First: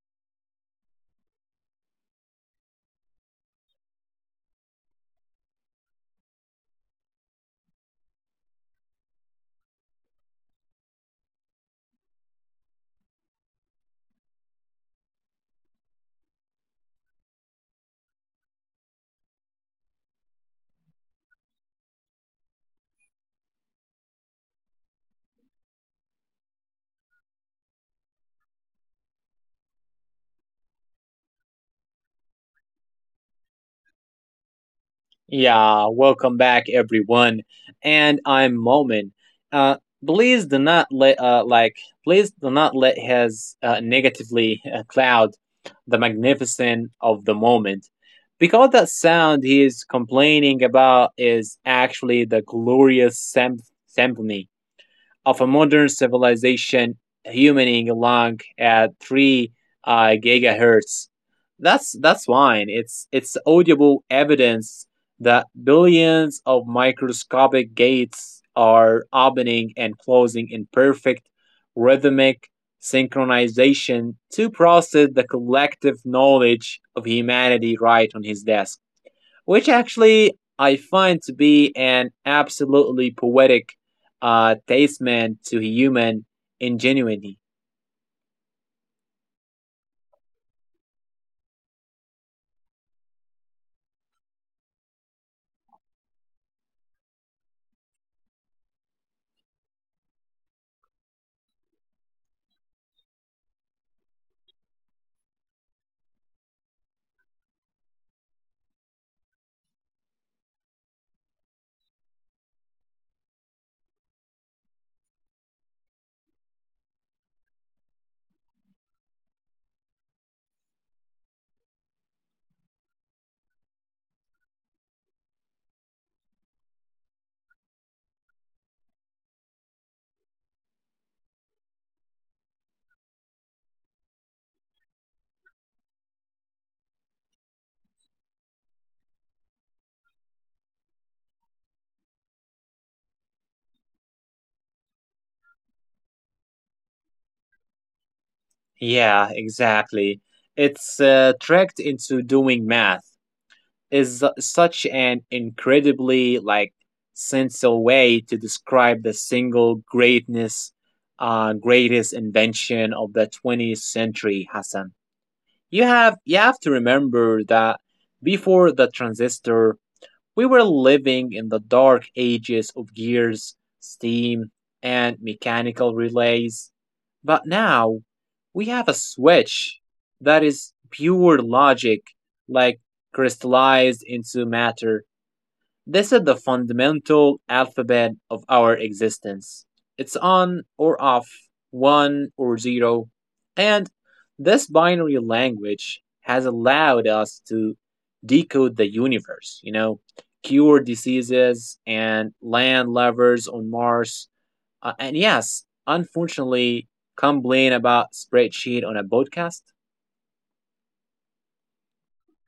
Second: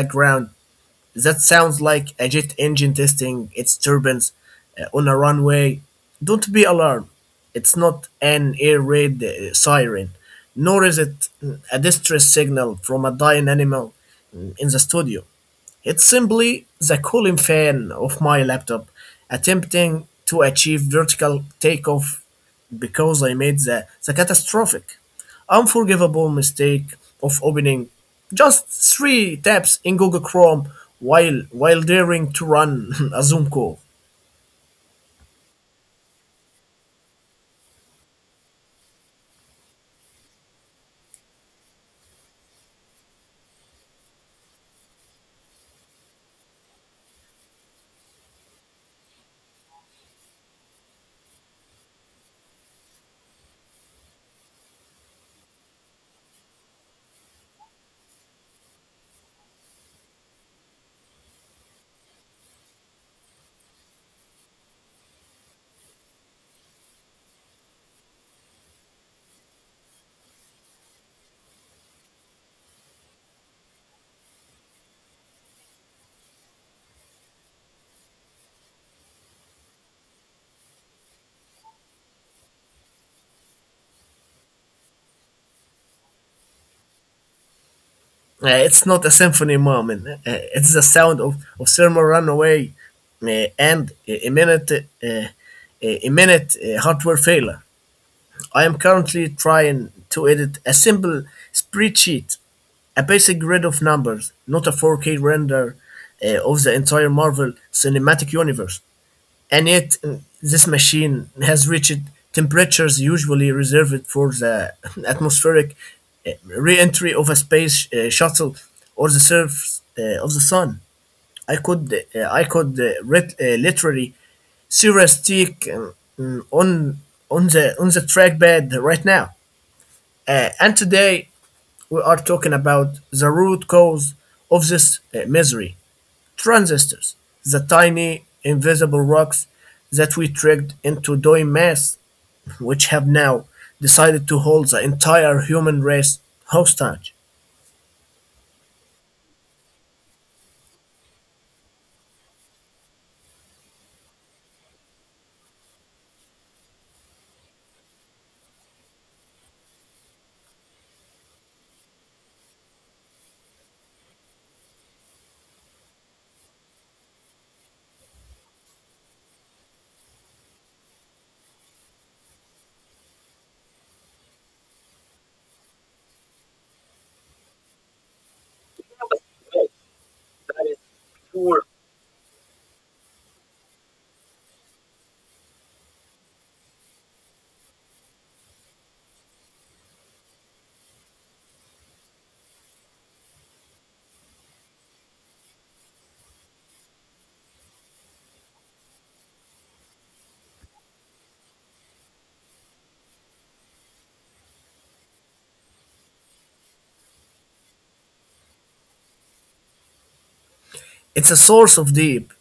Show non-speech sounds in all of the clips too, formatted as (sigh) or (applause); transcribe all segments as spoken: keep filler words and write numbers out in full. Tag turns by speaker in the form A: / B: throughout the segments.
A: background that sounds like a jet engine testing its turbines uh, on a runway, don't be alarmed. It's not an air raid uh, siren, nor is it mm, a distress signal from a dying animal mm, in the studio. It's simply the cooling fan of my laptop attempting to achieve vertical takeoff because I made the, the catastrophic, unforgivable mistake of opening just three tabs in Google Chrome while while daring to run (laughs) a Zoom call.
B: Yeah, welcome back everyone. And I'm Momin. Uh please do not let uh like please do not let his uh, negatively uh, cloud the magnificence of the moment. Because that sound he is complaining about is actually the glorious sym- symphony of a modern civilization humming along at three uh, gigahertz. That's that's fine. It's it's audible evidence that billions of microscopic gates are opening and closing in perfect rhythmic synchronization to process the collective knowledge of humanity right on his desk, which actually I find to be an absolutely poetic uh, testament to human ingenuity.
A: Uh, it's not a symphony moment. Uh, it's the sound of, of thermal runaway uh, and a a minute uh, a minute uh, hardware failure. I am currently trying to edit a simple spreadsheet, a basic grid of numbers, not a four K render uh, of the entire Marvel Cinematic Universe. And yet, mm, this machine has reached temperatures usually reserved for the (laughs) atmospheric uh, re entry of a space uh, shuttle or the surface uh, of the sun. I could uh, I could uh, read uh, literally heuristic um, mm, on on the on the trackpad right now. Uh, and today we are talking about the root cause of this uh, misery: transistors, the tiny invisible rocks that we tricked into doing math, which have now decided to hold the entire human race hostage.
B: Yeah, exactly. It's uh, Tricked into doing math is such an incredibly like sensual way to describe the single greatness, uh, greatest invention of the twentieth century, Hassan. You have you have to remember that before the transistor, we were living in the dark ages of gears, steam, and mechanical relays. But now we have a switch that is pure logic, like crystallized into matter. This is the fundamental alphabet of our existence. It's on or off, one or zero. And this binary language has allowed us to decode the universe, you know, cure diseases, and land lovers on Mars. Uh, and yes, unfortunately, complain about spreadsheet on a podcast.
A: It's a source of deep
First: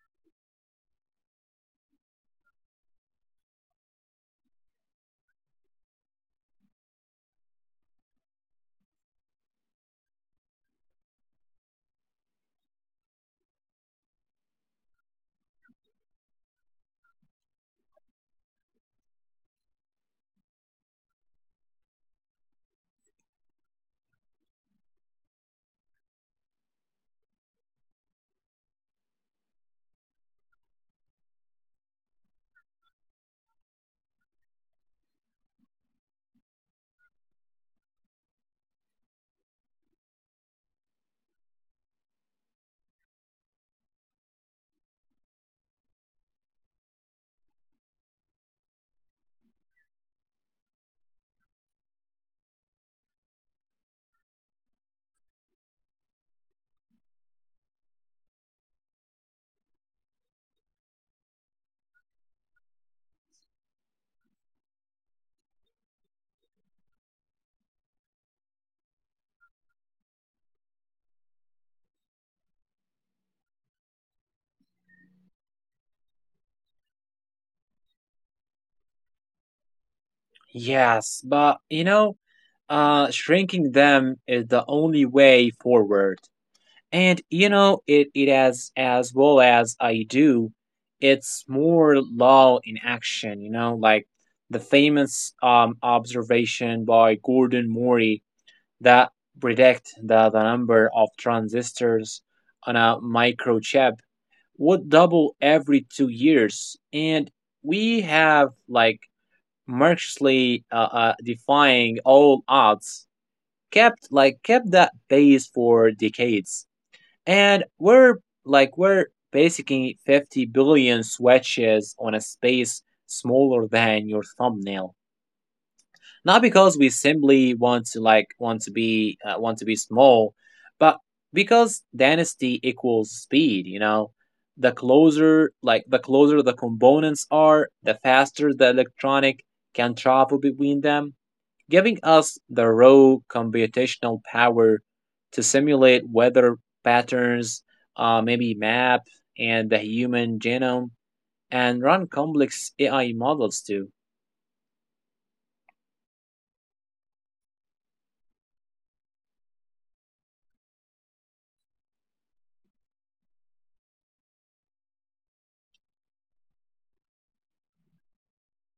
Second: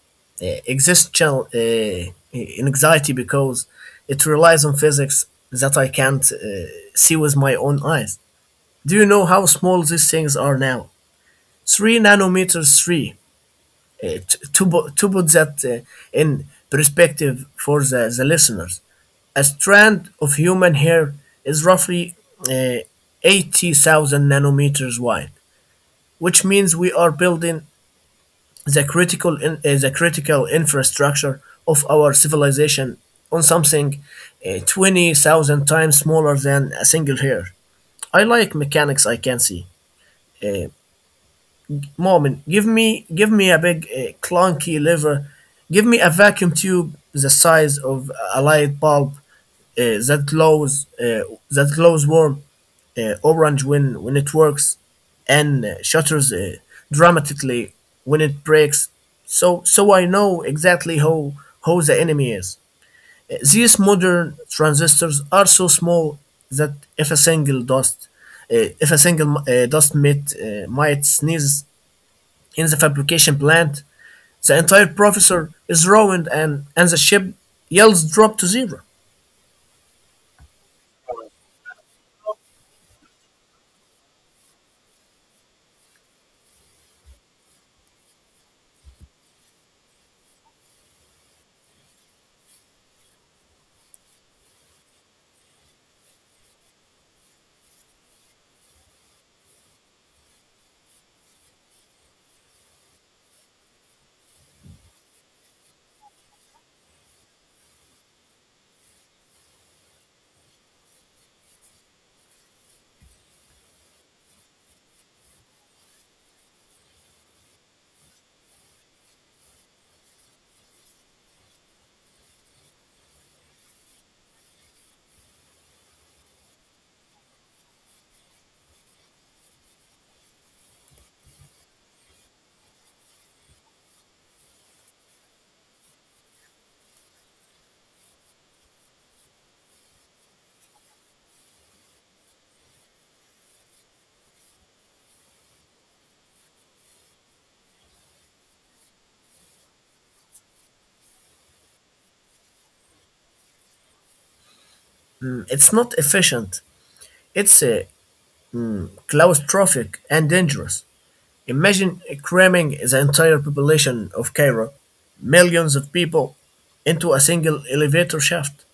A: uh, existential uh, anxiety because it relies on physics that I can't uh, see with my own eyes. Do you know how small these things are now? Three nanometers, three. Uh, t- to, bu- to put that uh, in perspective for the, the listeners, a strand of human hair is roughly uh, eighty thousand nanometers wide, which means we are building the critical in, uh, the critical infrastructure of our civilization on something uh, twenty thousand times smaller than a single hair. I like mechanics I can see. Uh, Moment, give me give me a big uh, clunky lever. Give me a vacuum tube the size of a light bulb uh, that glows uh, that glows warm uh, orange when when it works and uh, shutters uh, dramatically when it breaks, so so I know exactly how how the enemy is. Uh, these modern transistors are so small that if a single dust uh, if a single uh, dust mite, uh, might sneeze in the fabrication plant, the entire processor is ruined and and the ship yields drop to zero.
B: Yes, but you know, uh, shrinking them is the only way forward. And you know, it, it as as well as I do, it's more law in action, you know, like the famous um observation by Gordon Murray that predict that the number of transistors on a microchip would double every two years. And we have like mercilessly uh, uh, defying all odds, kept like kept that pace for decades, and we're like we're basically fifty billion switches on a space smaller than your thumbnail. Not because we simply want to like want to be uh, want to be small, but because density equals speed. You know, the closer like the closer the components are, the faster the electronic can travel between them, giving us the raw computational power to simulate weather patterns, uh, maybe map and the human genome, and run complex A I models too.
A: It's not efficient. It's uh, claustrophobic and dangerous. Imagine cramming the entire population of Cairo, millions of people, into a single elevator shaft.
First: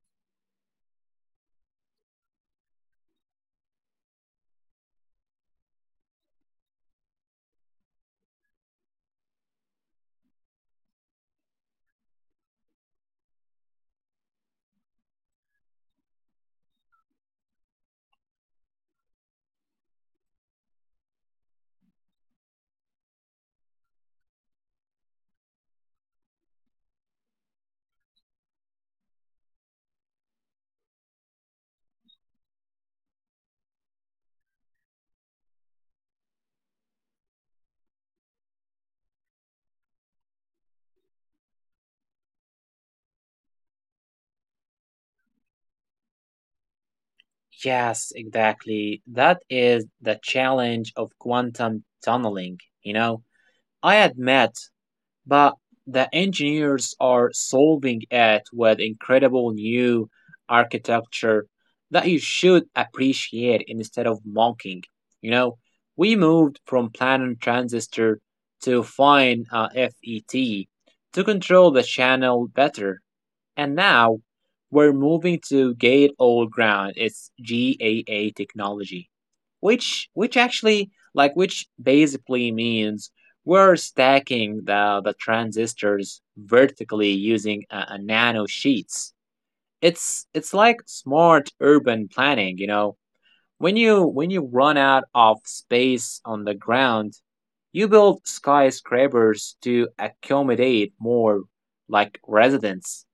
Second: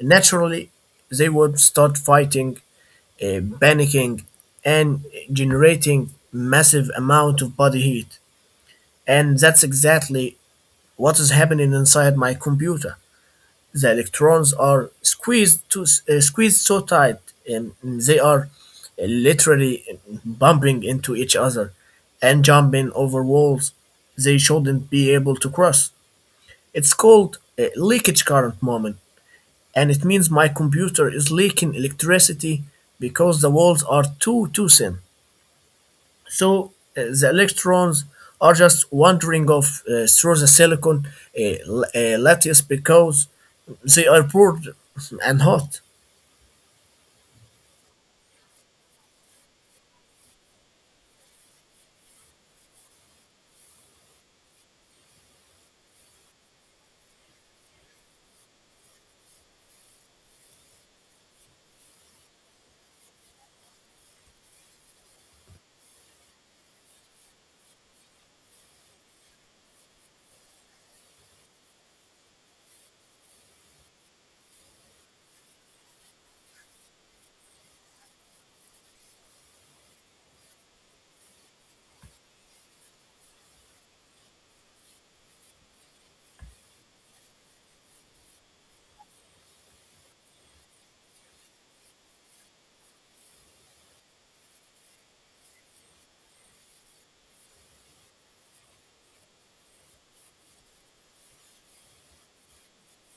A: Naturally, they would start fighting, eh, panicking, and generating massive amount of body heat. And that's exactly what is happening inside my computer. The electrons are squeezed to uh, squeezed so tight, um, they are literally um, bumping into each other and jumping over walls they shouldn't be able to cross. It's called a leakage current moment, and it means my computer is leaking electricity because the walls are too too thin. So uh, the electrons are just wandering off uh, through the silicon uh, l- uh, lattice because they are bored and hot.
B: Yes, exactly. That is the challenge of quantum tunneling. You know, I admit But the engineers are solving it with incredible new architecture that you should appreciate instead of mocking. You know, we moved from planar transistor to fine uh, F E T to control the channel better. And now we're moving to Gate Old Ground. It's G A A technology, which which actually like which basically means we're stacking the, the transistors vertically using a, a nano sheets. It's it's like smart urban planning, you know. When you when you run out of space on the ground, you build skyscrapers to accommodate more like residents,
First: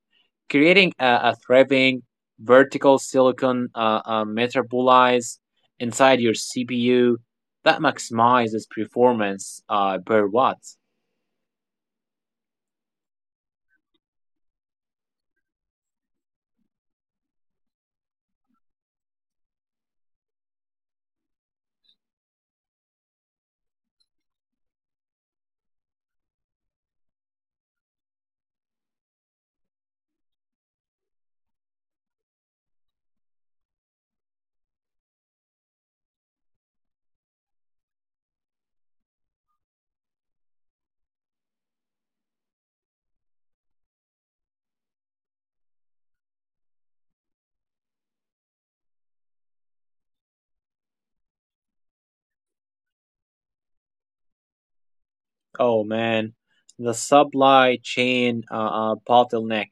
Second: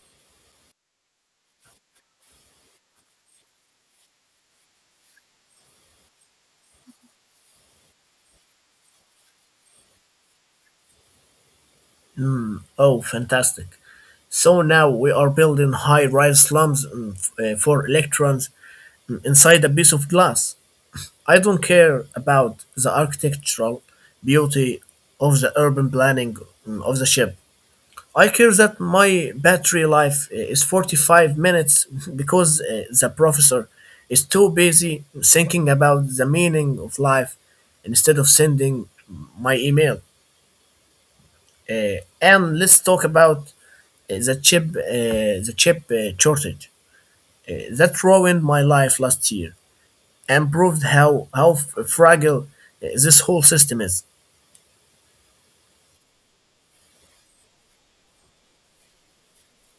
B: creating a, a thriving vertical silicon uh, uh, metabolites inside your C P U that maximizes performance uh, per watt.
A: Oh, fantastic. So now we are building high rise slums mm, f- uh, for electrons mm, inside a piece of glass. I don't care about the architectural beauty of the urban planning mm, of the ship. I care that my battery life is forty-five minutes (laughs) because uh, the professor is too busy thinking about the meaning of life instead of sending my email. Uh, and let's talk about uh, the chip, uh, the chip uh, shortage uh, that ruined my life last year and proved how how f- fragile uh, this whole system is.
B: Oh man, the supply chain uh, uh, bottleneck.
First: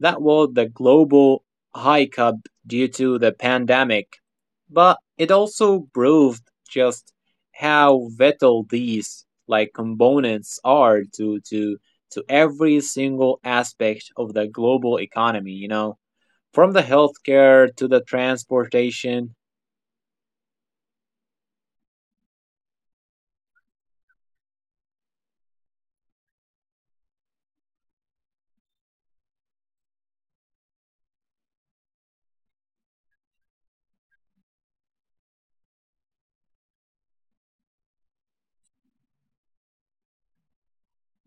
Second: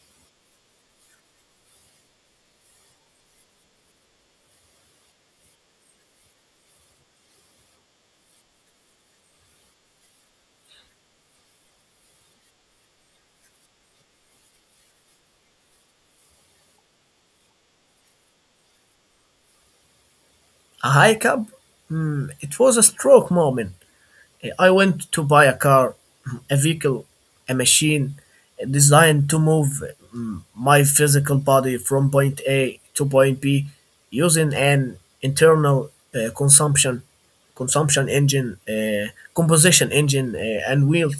B: That was the global hike up due to the pandemic, but it also proved just how vital these like components are to to to every single aspect of the global economy, you know, from the healthcare to the transportation.
A: A hike up, mm, it was a stroke moment. I went to buy a car, a vehicle, a machine designed to move mm, my physical body from point A to point B using an internal uh, consumption consumption engine, uh, composition engine, uh, and wheels.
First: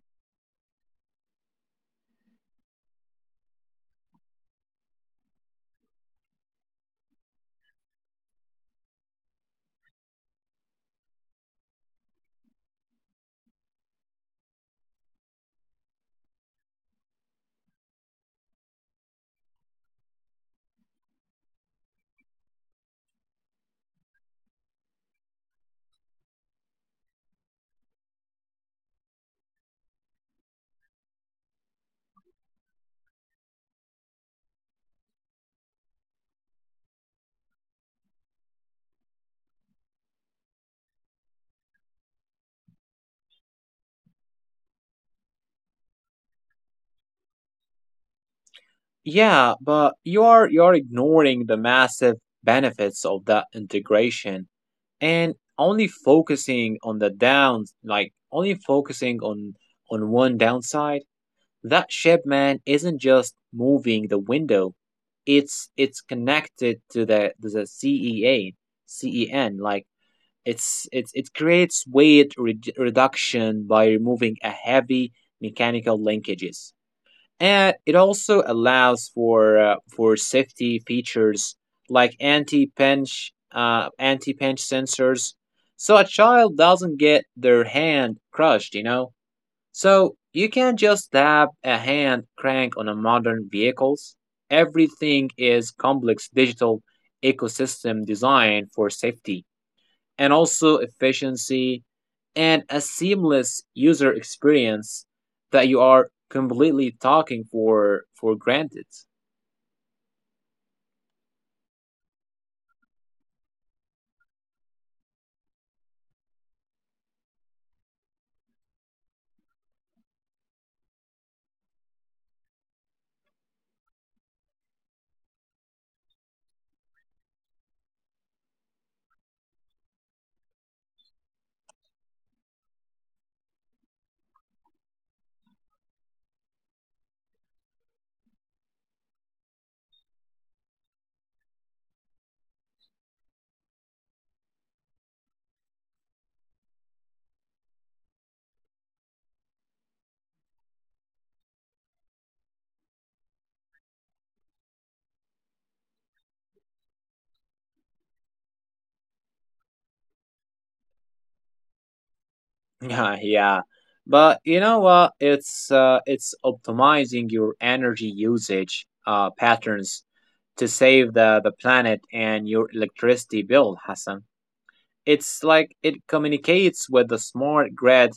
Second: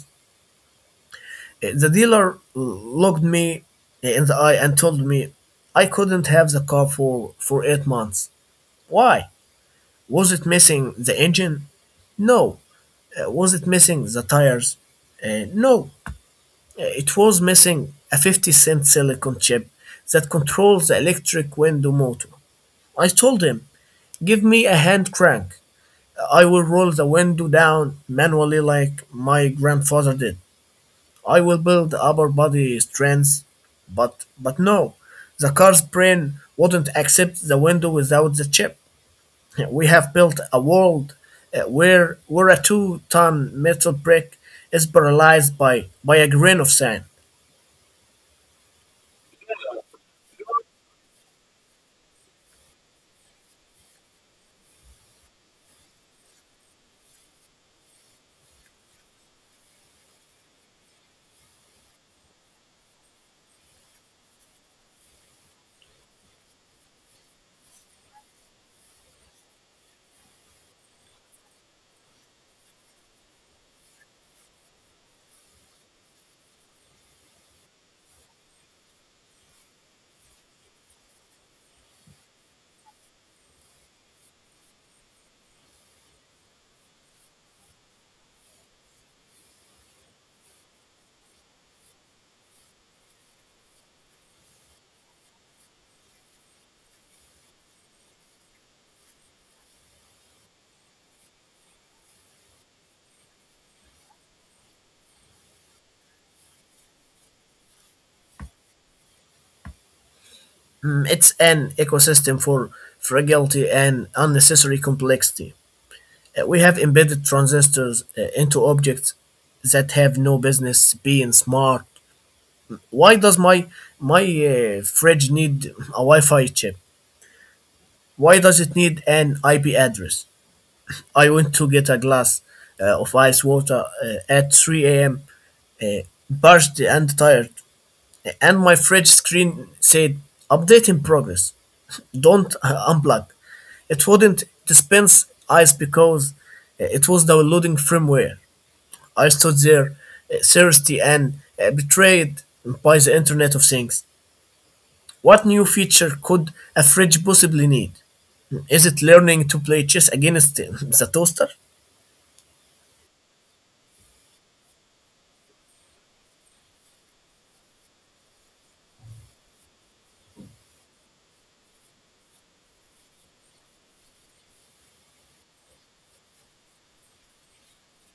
A: Uh, The dealer looked me in the eye and told me I couldn't have the car for, for eight months. Why? Was it missing the engine? No. Uh, was it missing the tires? Uh, no. It was missing a fifty cent silicon chip that controls the electric window motor. I told him, give me a hand crank. I will roll the window down manually like my grandfather did. I will build upper body strength. But, but no, the car's brain wouldn't accept the window without the chip. We have built a world uh, where, where a two ton metal brick is paralyzed by, by a grain of sand.
B: Yeah, but you are you are ignoring the massive benefits of that integration and only focusing on the downs like only focusing on on one downside. That ship man isn't just moving the window, it's it's connected to the the C E A C E N. like it's it's it creates weight re- reduction by removing a heavy mechanical linkages, and it also allows for uh, for safety features like anti-pinch uh, anti-pinch sensors so a child doesn't get their hand crushed, you know. So you can't just tap a hand crank on a modern vehicles. Everything is complex digital ecosystem designed for safety and also efficiency and a seamless user experience that you are completely talking for for granted. (laughs)
A: Mm, It's an ecosystem for fragility and unnecessary complexity. Uh, We have embedded transistors uh, into objects that have no business being smart. Why does my my uh, fridge need a Wi-Fi chip? Why does it need an I P address? I went to get a glass uh, of ice water uh, at three a m. Uh, Parched and tired, and my fridge screen said update in progress. don't uh, unplug. It wouldn't dispense ice because uh, it was downloading firmware. I stood there, uh, thirsty and uh, betrayed by the Internet of Things. What new feature could a fridge possibly need? Is it learning to play chess against (laughs) uh, the toaster?
B: Yeah, yeah. But you know what? It's uh, it's optimizing your energy usage uh, patterns to save the, the planet and your electricity bill, Hassan. It's like it communicates with the smart grid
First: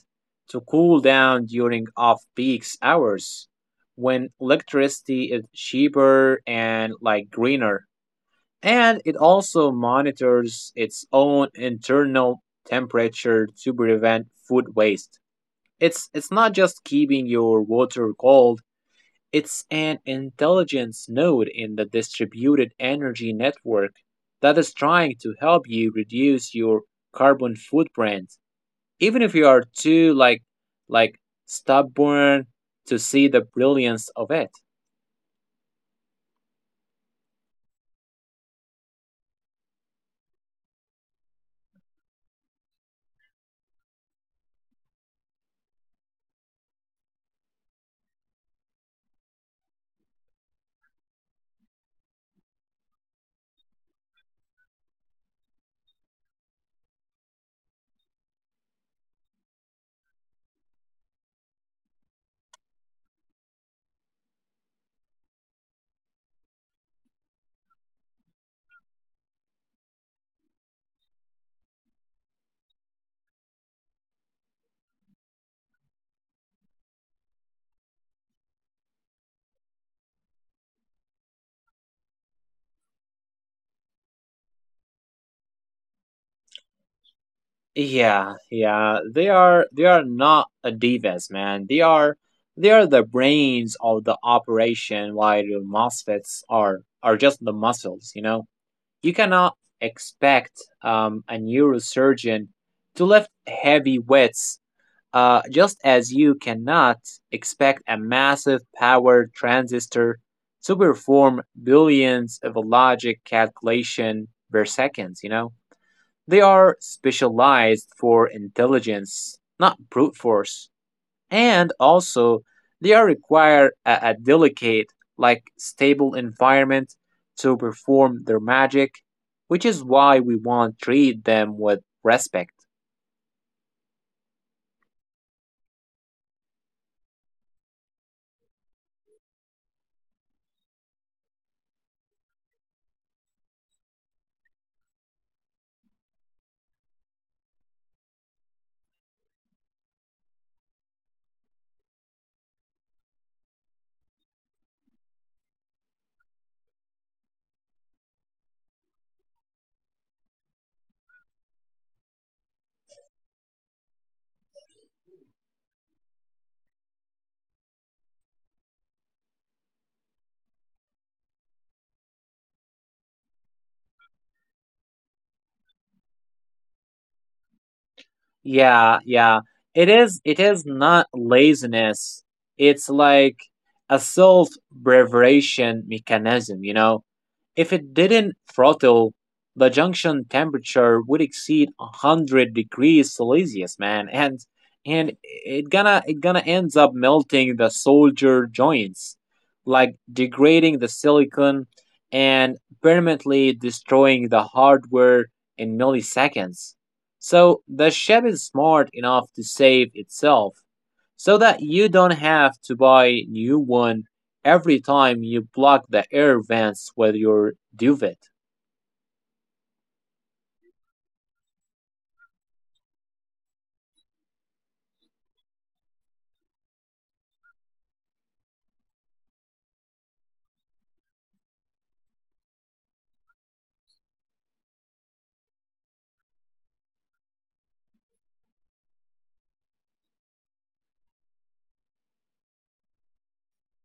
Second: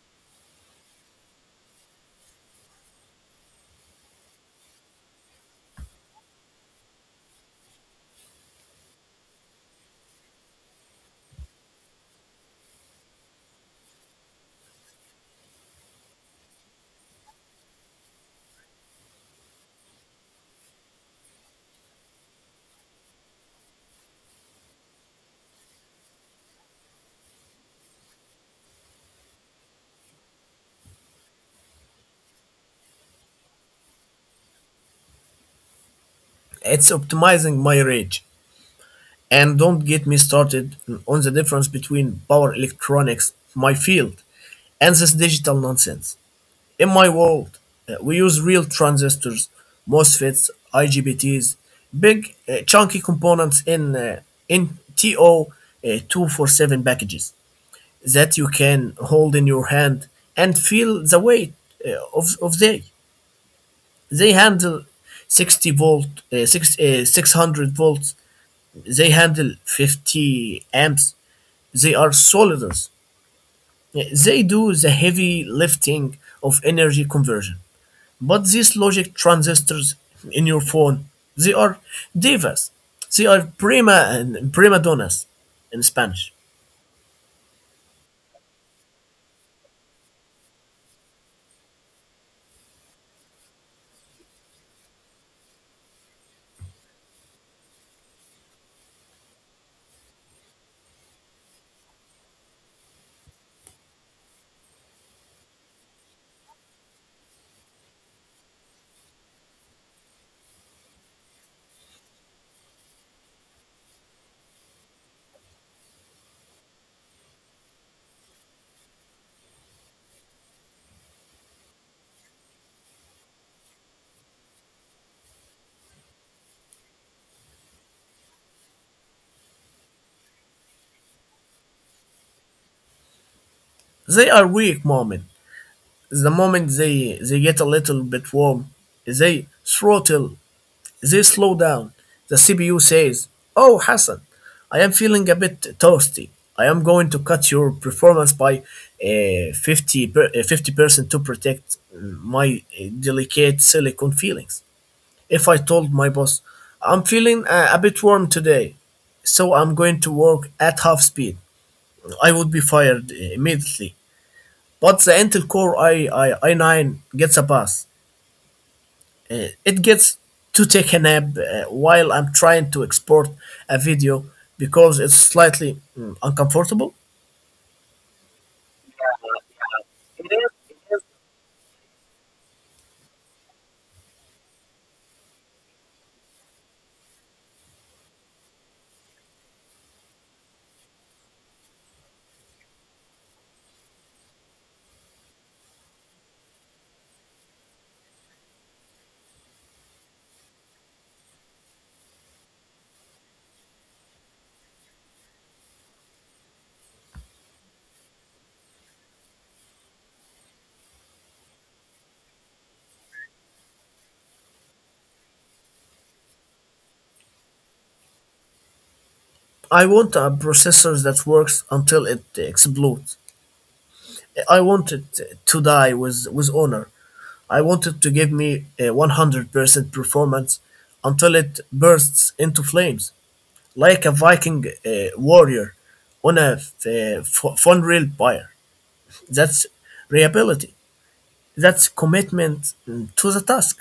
B: to cool down during off peak hours when electricity is cheaper and like greener. And it also monitors its own internal temperature to prevent food waste. It's it's not just keeping your water cold, it's an intelligence node in the distributed energy network that is trying to help you reduce your carbon footprint. Even if you are too like like stubborn to see the brilliance of it.
A: It's optimizing my rage. And don't get me started on the difference between power electronics, my field, and this digital nonsense. In my world, uh, we use real transistors, MOSFETs, I G B Ts, big uh, chunky components in uh, in T O two four seven packages that you can hold in your hand and feel the weight uh, of, of they. They handle sixty volt, uh, six, uh, six hundred volts. They handle fifty amps. They are solidus. They do the heavy lifting of energy conversion. But these logic transistors in your phone, they are divas. They are prima and prima donnas in Spanish.
B: Yeah, yeah. They are they are not a divas, man. They are they are the brains of the operation, while your MOSFETs are are just the muscles, you know? You cannot expect um, a neurosurgeon to lift heavy weights, uh, just as you cannot expect a massive power transistor to perform billions of logic calculation per seconds. You know, they are specialized for intelligence, not brute force. And also, they are require a, a delicate, like stable environment to perform their magic, which is why we want treat them with respect.
A: They are weak moment. The moment they they get a little bit warm, they throttle, they slow down. The C P U says, "Oh, Hassan, I am feeling a bit toasty. I am going to cut your performance by uh, fifty percent to protect my uh, delicate silicon feelings." If I told my boss, I'm feeling a, a bit warm today, so I'm going to work at half speed, I would be fired immediately. But the Intel Core i, I, i9 gets a pass. Uh, It gets to take a nap uh, while I'm trying to export a video because it's slightly mm, uncomfortable.
B: Yeah, yeah. It is it is not laziness. It's like a self preservation mechanism, you know. If it didn't throttle, the junction temperature would exceed one hundred degrees Celsius, man, and and it gonna it gonna ends up melting the soldier joints, like degrading the silicon and permanently destroying the hardware in milliseconds. So the ship is smart enough to save itself so that you don't have to buy new one every time you block the air vents with your duvet.
A: I want a processor that works until it explodes. I wanted to die with, with honor. I wanted to give me a one hundred percent performance until it bursts into flames, like a Viking uh, warrior on a f- uh, f- funeral pyre. That's reliability. That's commitment mm, to the task.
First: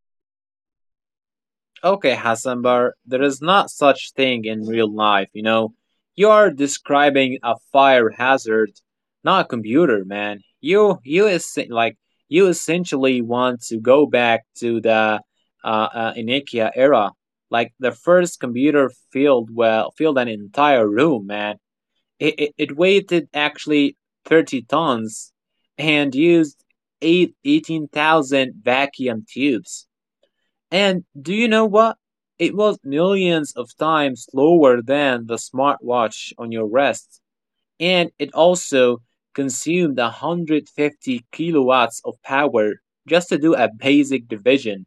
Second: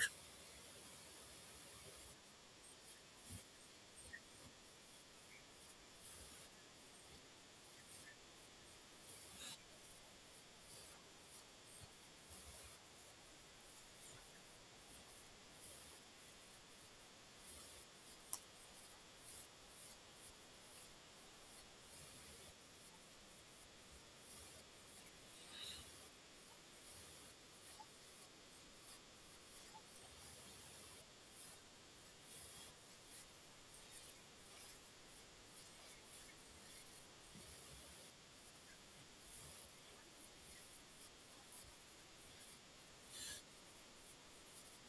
B: Okay, Hasanbar, there is not such thing in real life, you know. You are describing a fire hazard, not a computer, man. You you is like You essentially want to go back to the uh, uh Inikia era. Like the first computer filled well filled an entire room, man. It, it, it weighted actually thirty tons and used eight eighteen thousand vacuum tubes. And do you know what? It was millions of times slower than the smartwatch on your wrist, and it also consumed one hundred fifty kilowatts of power just to do a basic division.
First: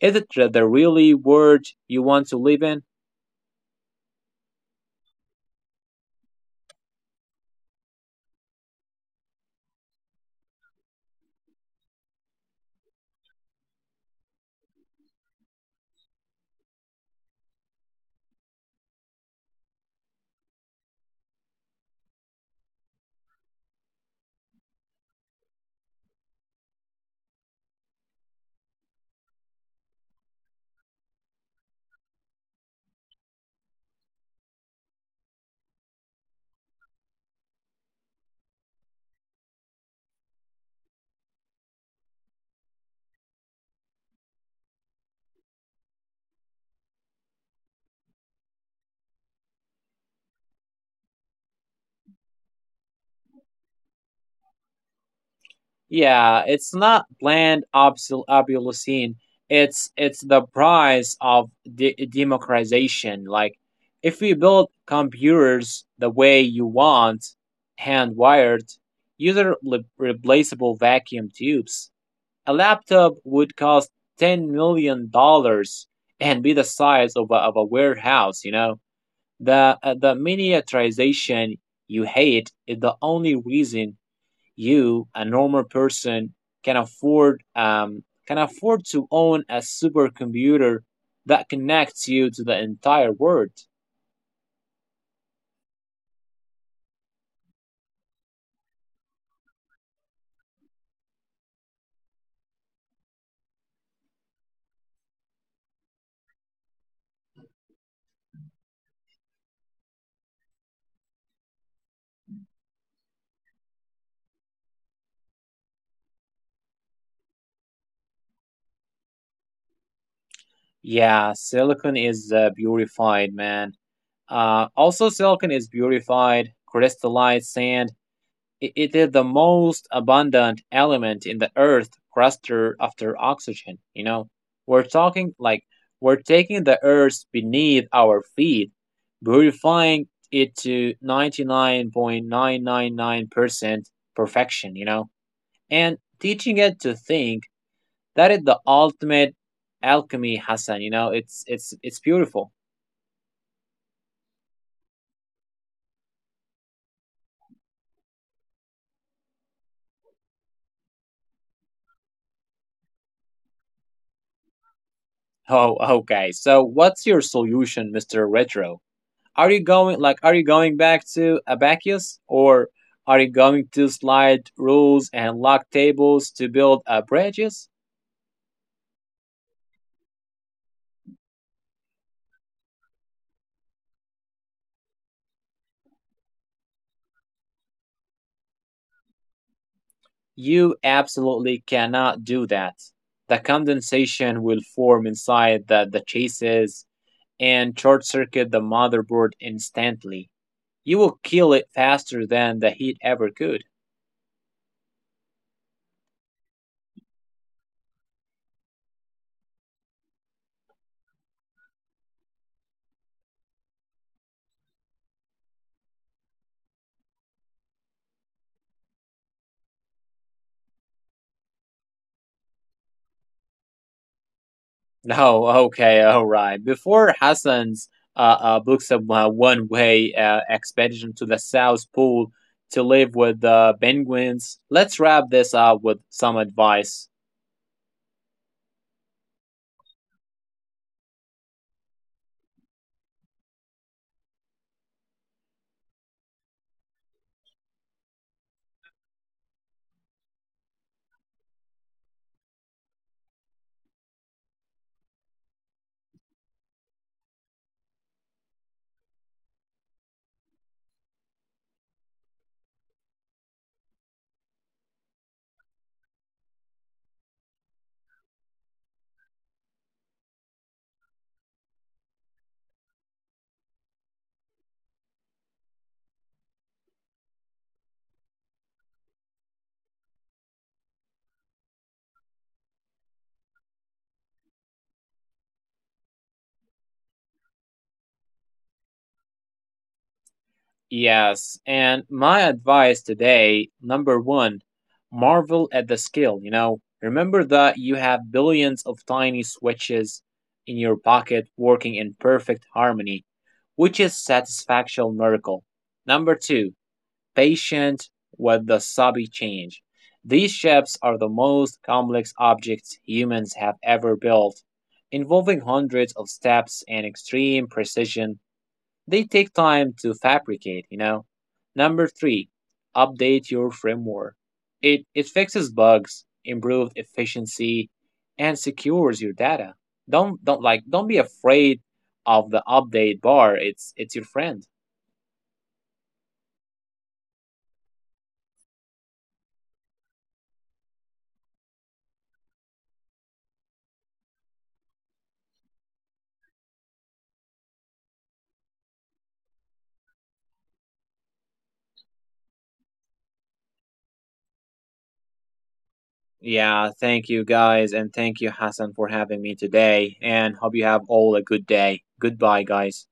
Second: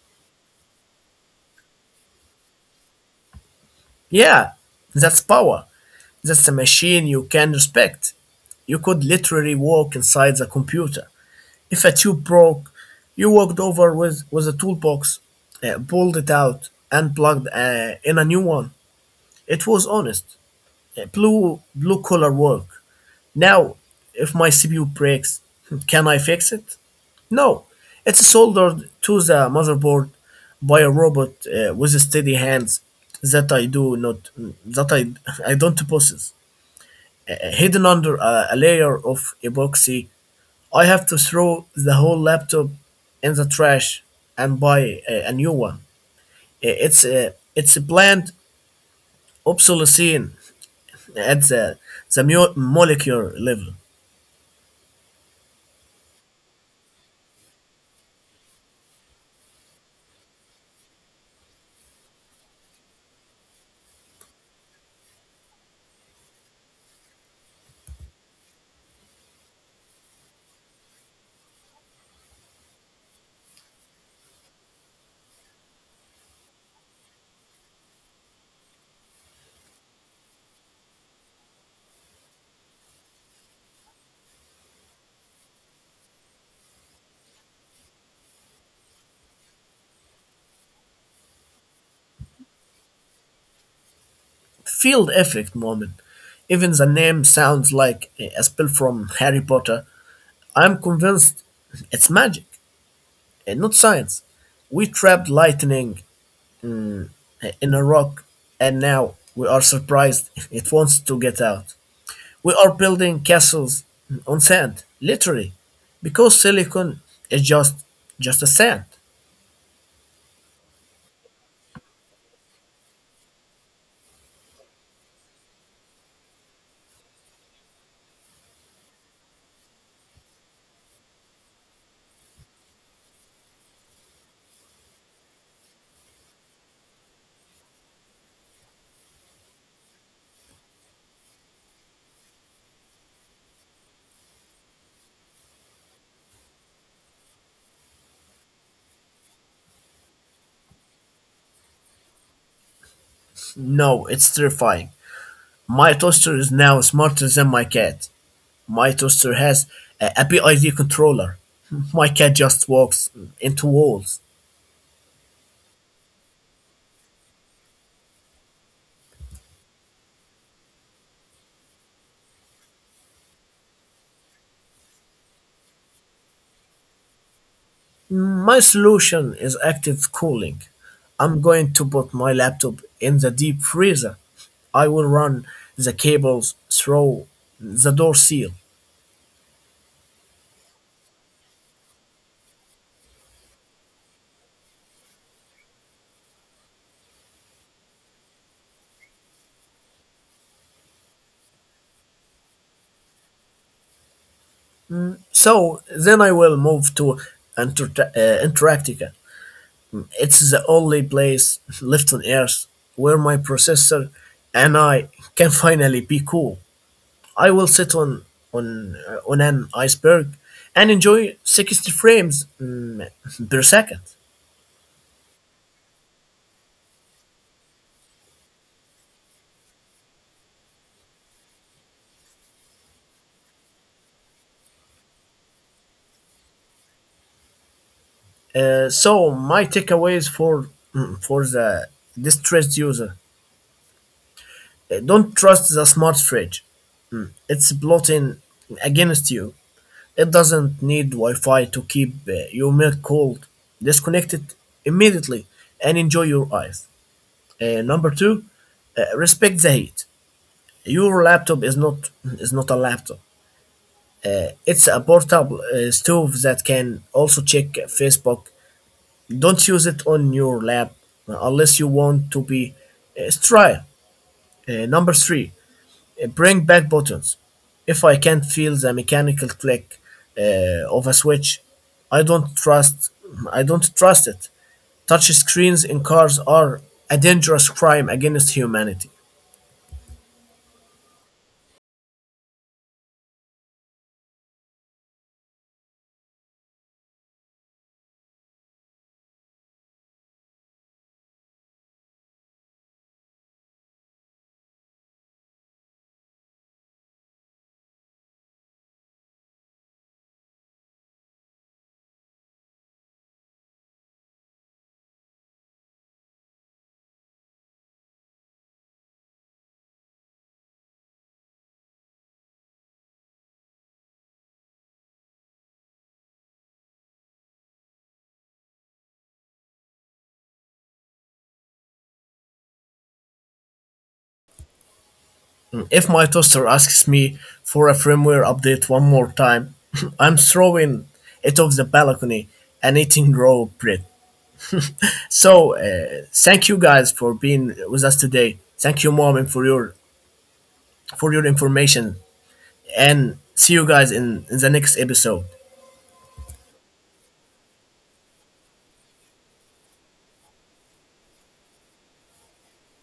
B: Is it the really world you want to live in?
A: Yeah, that's power. That's a machine you can respect. You could literally walk inside the computer. If a tube broke, you walked over with, with a toolbox, uh, pulled it out, and plugged uh, in a new one. It was honest, uh, blue blue collar work. Now, if my C P U breaks, (laughs) can I fix it? No, it's soldered to the motherboard by a robot uh, with steady hands that I do not that I (laughs) I don't possess, uh, hidden under a, a layer of epoxy. I have to throw the whole laptop in the trash and buy a, a new one. I- It's a, it's a planned obsolescence at the, the mo- molecular level.
B: Yeah, it's not bland obsol- obsolescence. It's it's the price of de- democratization. Like, if we build computers the way you want, hand wired, user re- replaceable vacuum tubes, a laptop would cost ten million dollars and be the size of a, of a warehouse. You know, the uh, the miniaturization you hate is the only reason you, a normal person, can afford um, can afford to own a supercomputer that connects you to the entire world.
A: Field effect moment. Even the name sounds like a spell from Harry Potter. I'm convinced it's magic and not science. We trapped lightning in a rock, and now we are surprised (laughs) it wants to get out. We are building castles on sand, literally, because silicon is just just a sand.
B: Yeah, silicon is uh, purified, man. Uh, also, silicon is purified, crystallized sand. It is the most abundant element in the earth cluster after oxygen. You know, we're talking like we're taking the earth beneath our feet, purifying it to ninety-nine point nine nine nine percent perfection, you know, and teaching it to think. That is the ultimate alchemy, Hassan. You know, it's it's it's beautiful. (laughs)
A: No, it's terrifying. My toaster is now smarter than my cat. My toaster has a, a P I D controller. My cat just walks into walls.
B: Oh, okay. So, what's your solution, Mister Retro? Are you going like are you going back to Abacus, or are you going to slide rules and lock tables to build up bridges?
A: My solution is active cooling. I'm going to put my laptop in the deep freezer. I will run the cables through the door seal.
B: You absolutely cannot do that. The condensation will form inside the, the chases and short circuit the motherboard instantly. You will kill it faster than the heat ever could.
A: So then I will move
B: (laughs)
A: to Antarct- uh, Antarctica. It's the only place left on Earth where my processor and I can finally be cool. I will sit on on uh, on an iceberg and enjoy sixty frames mm, per second.
B: No, okay, all right. Before Hassan's uh, uh, books a uh, one-way uh, expedition to the South Pole to live with the penguins, let's wrap this up with some advice.
A: Uh, so my takeaways for mm, for the distressed user: Uh, don't trust the smart fridge. Mm, It's plotting against you. It doesn't need Wi-Fi to keep uh, your milk cold. Disconnect it immediately and enjoy your ice. Uh, number two, uh, respect the heat. Your laptop is not is not a laptop. It's a portable uh, stove that can also check Facebook. Don't use it on your lap unless you want to be uh, sterile. Uh, number three, uh, bring back buttons. If I can't feel the mechanical click uh, of a switch, I don't trust. I don't trust it. Touch screens in cars are a dangerous crime against humanity.
B: Yes, and my advice today, number one, marvel at the skill. You know, remember that you have billions of tiny switches in your pocket working in perfect harmony, which is satisfaction miracle. Number two, patient with the sobby change. These ships are the most complex objects humans have ever built, involving hundreds of steps and extreme precision. They take time to fabricate, you know. Number three, update your framework. It, it fixes bugs, improves efficiency, and secures your data. Don't don't like don't be afraid of the update bar. It's it's your friend.
A: If my toaster asks me for a firmware update one more time, (laughs) I'm throwing it off the balcony and eating raw bread. So, uh, thank you guys for being with us today. Thank you, mom, for your for your information, and see you guys in, in the next episode.
B: Yeah, thank you guys, and thank you, Hassan, for having me today, and hope you have all a good day. Goodbye, guys.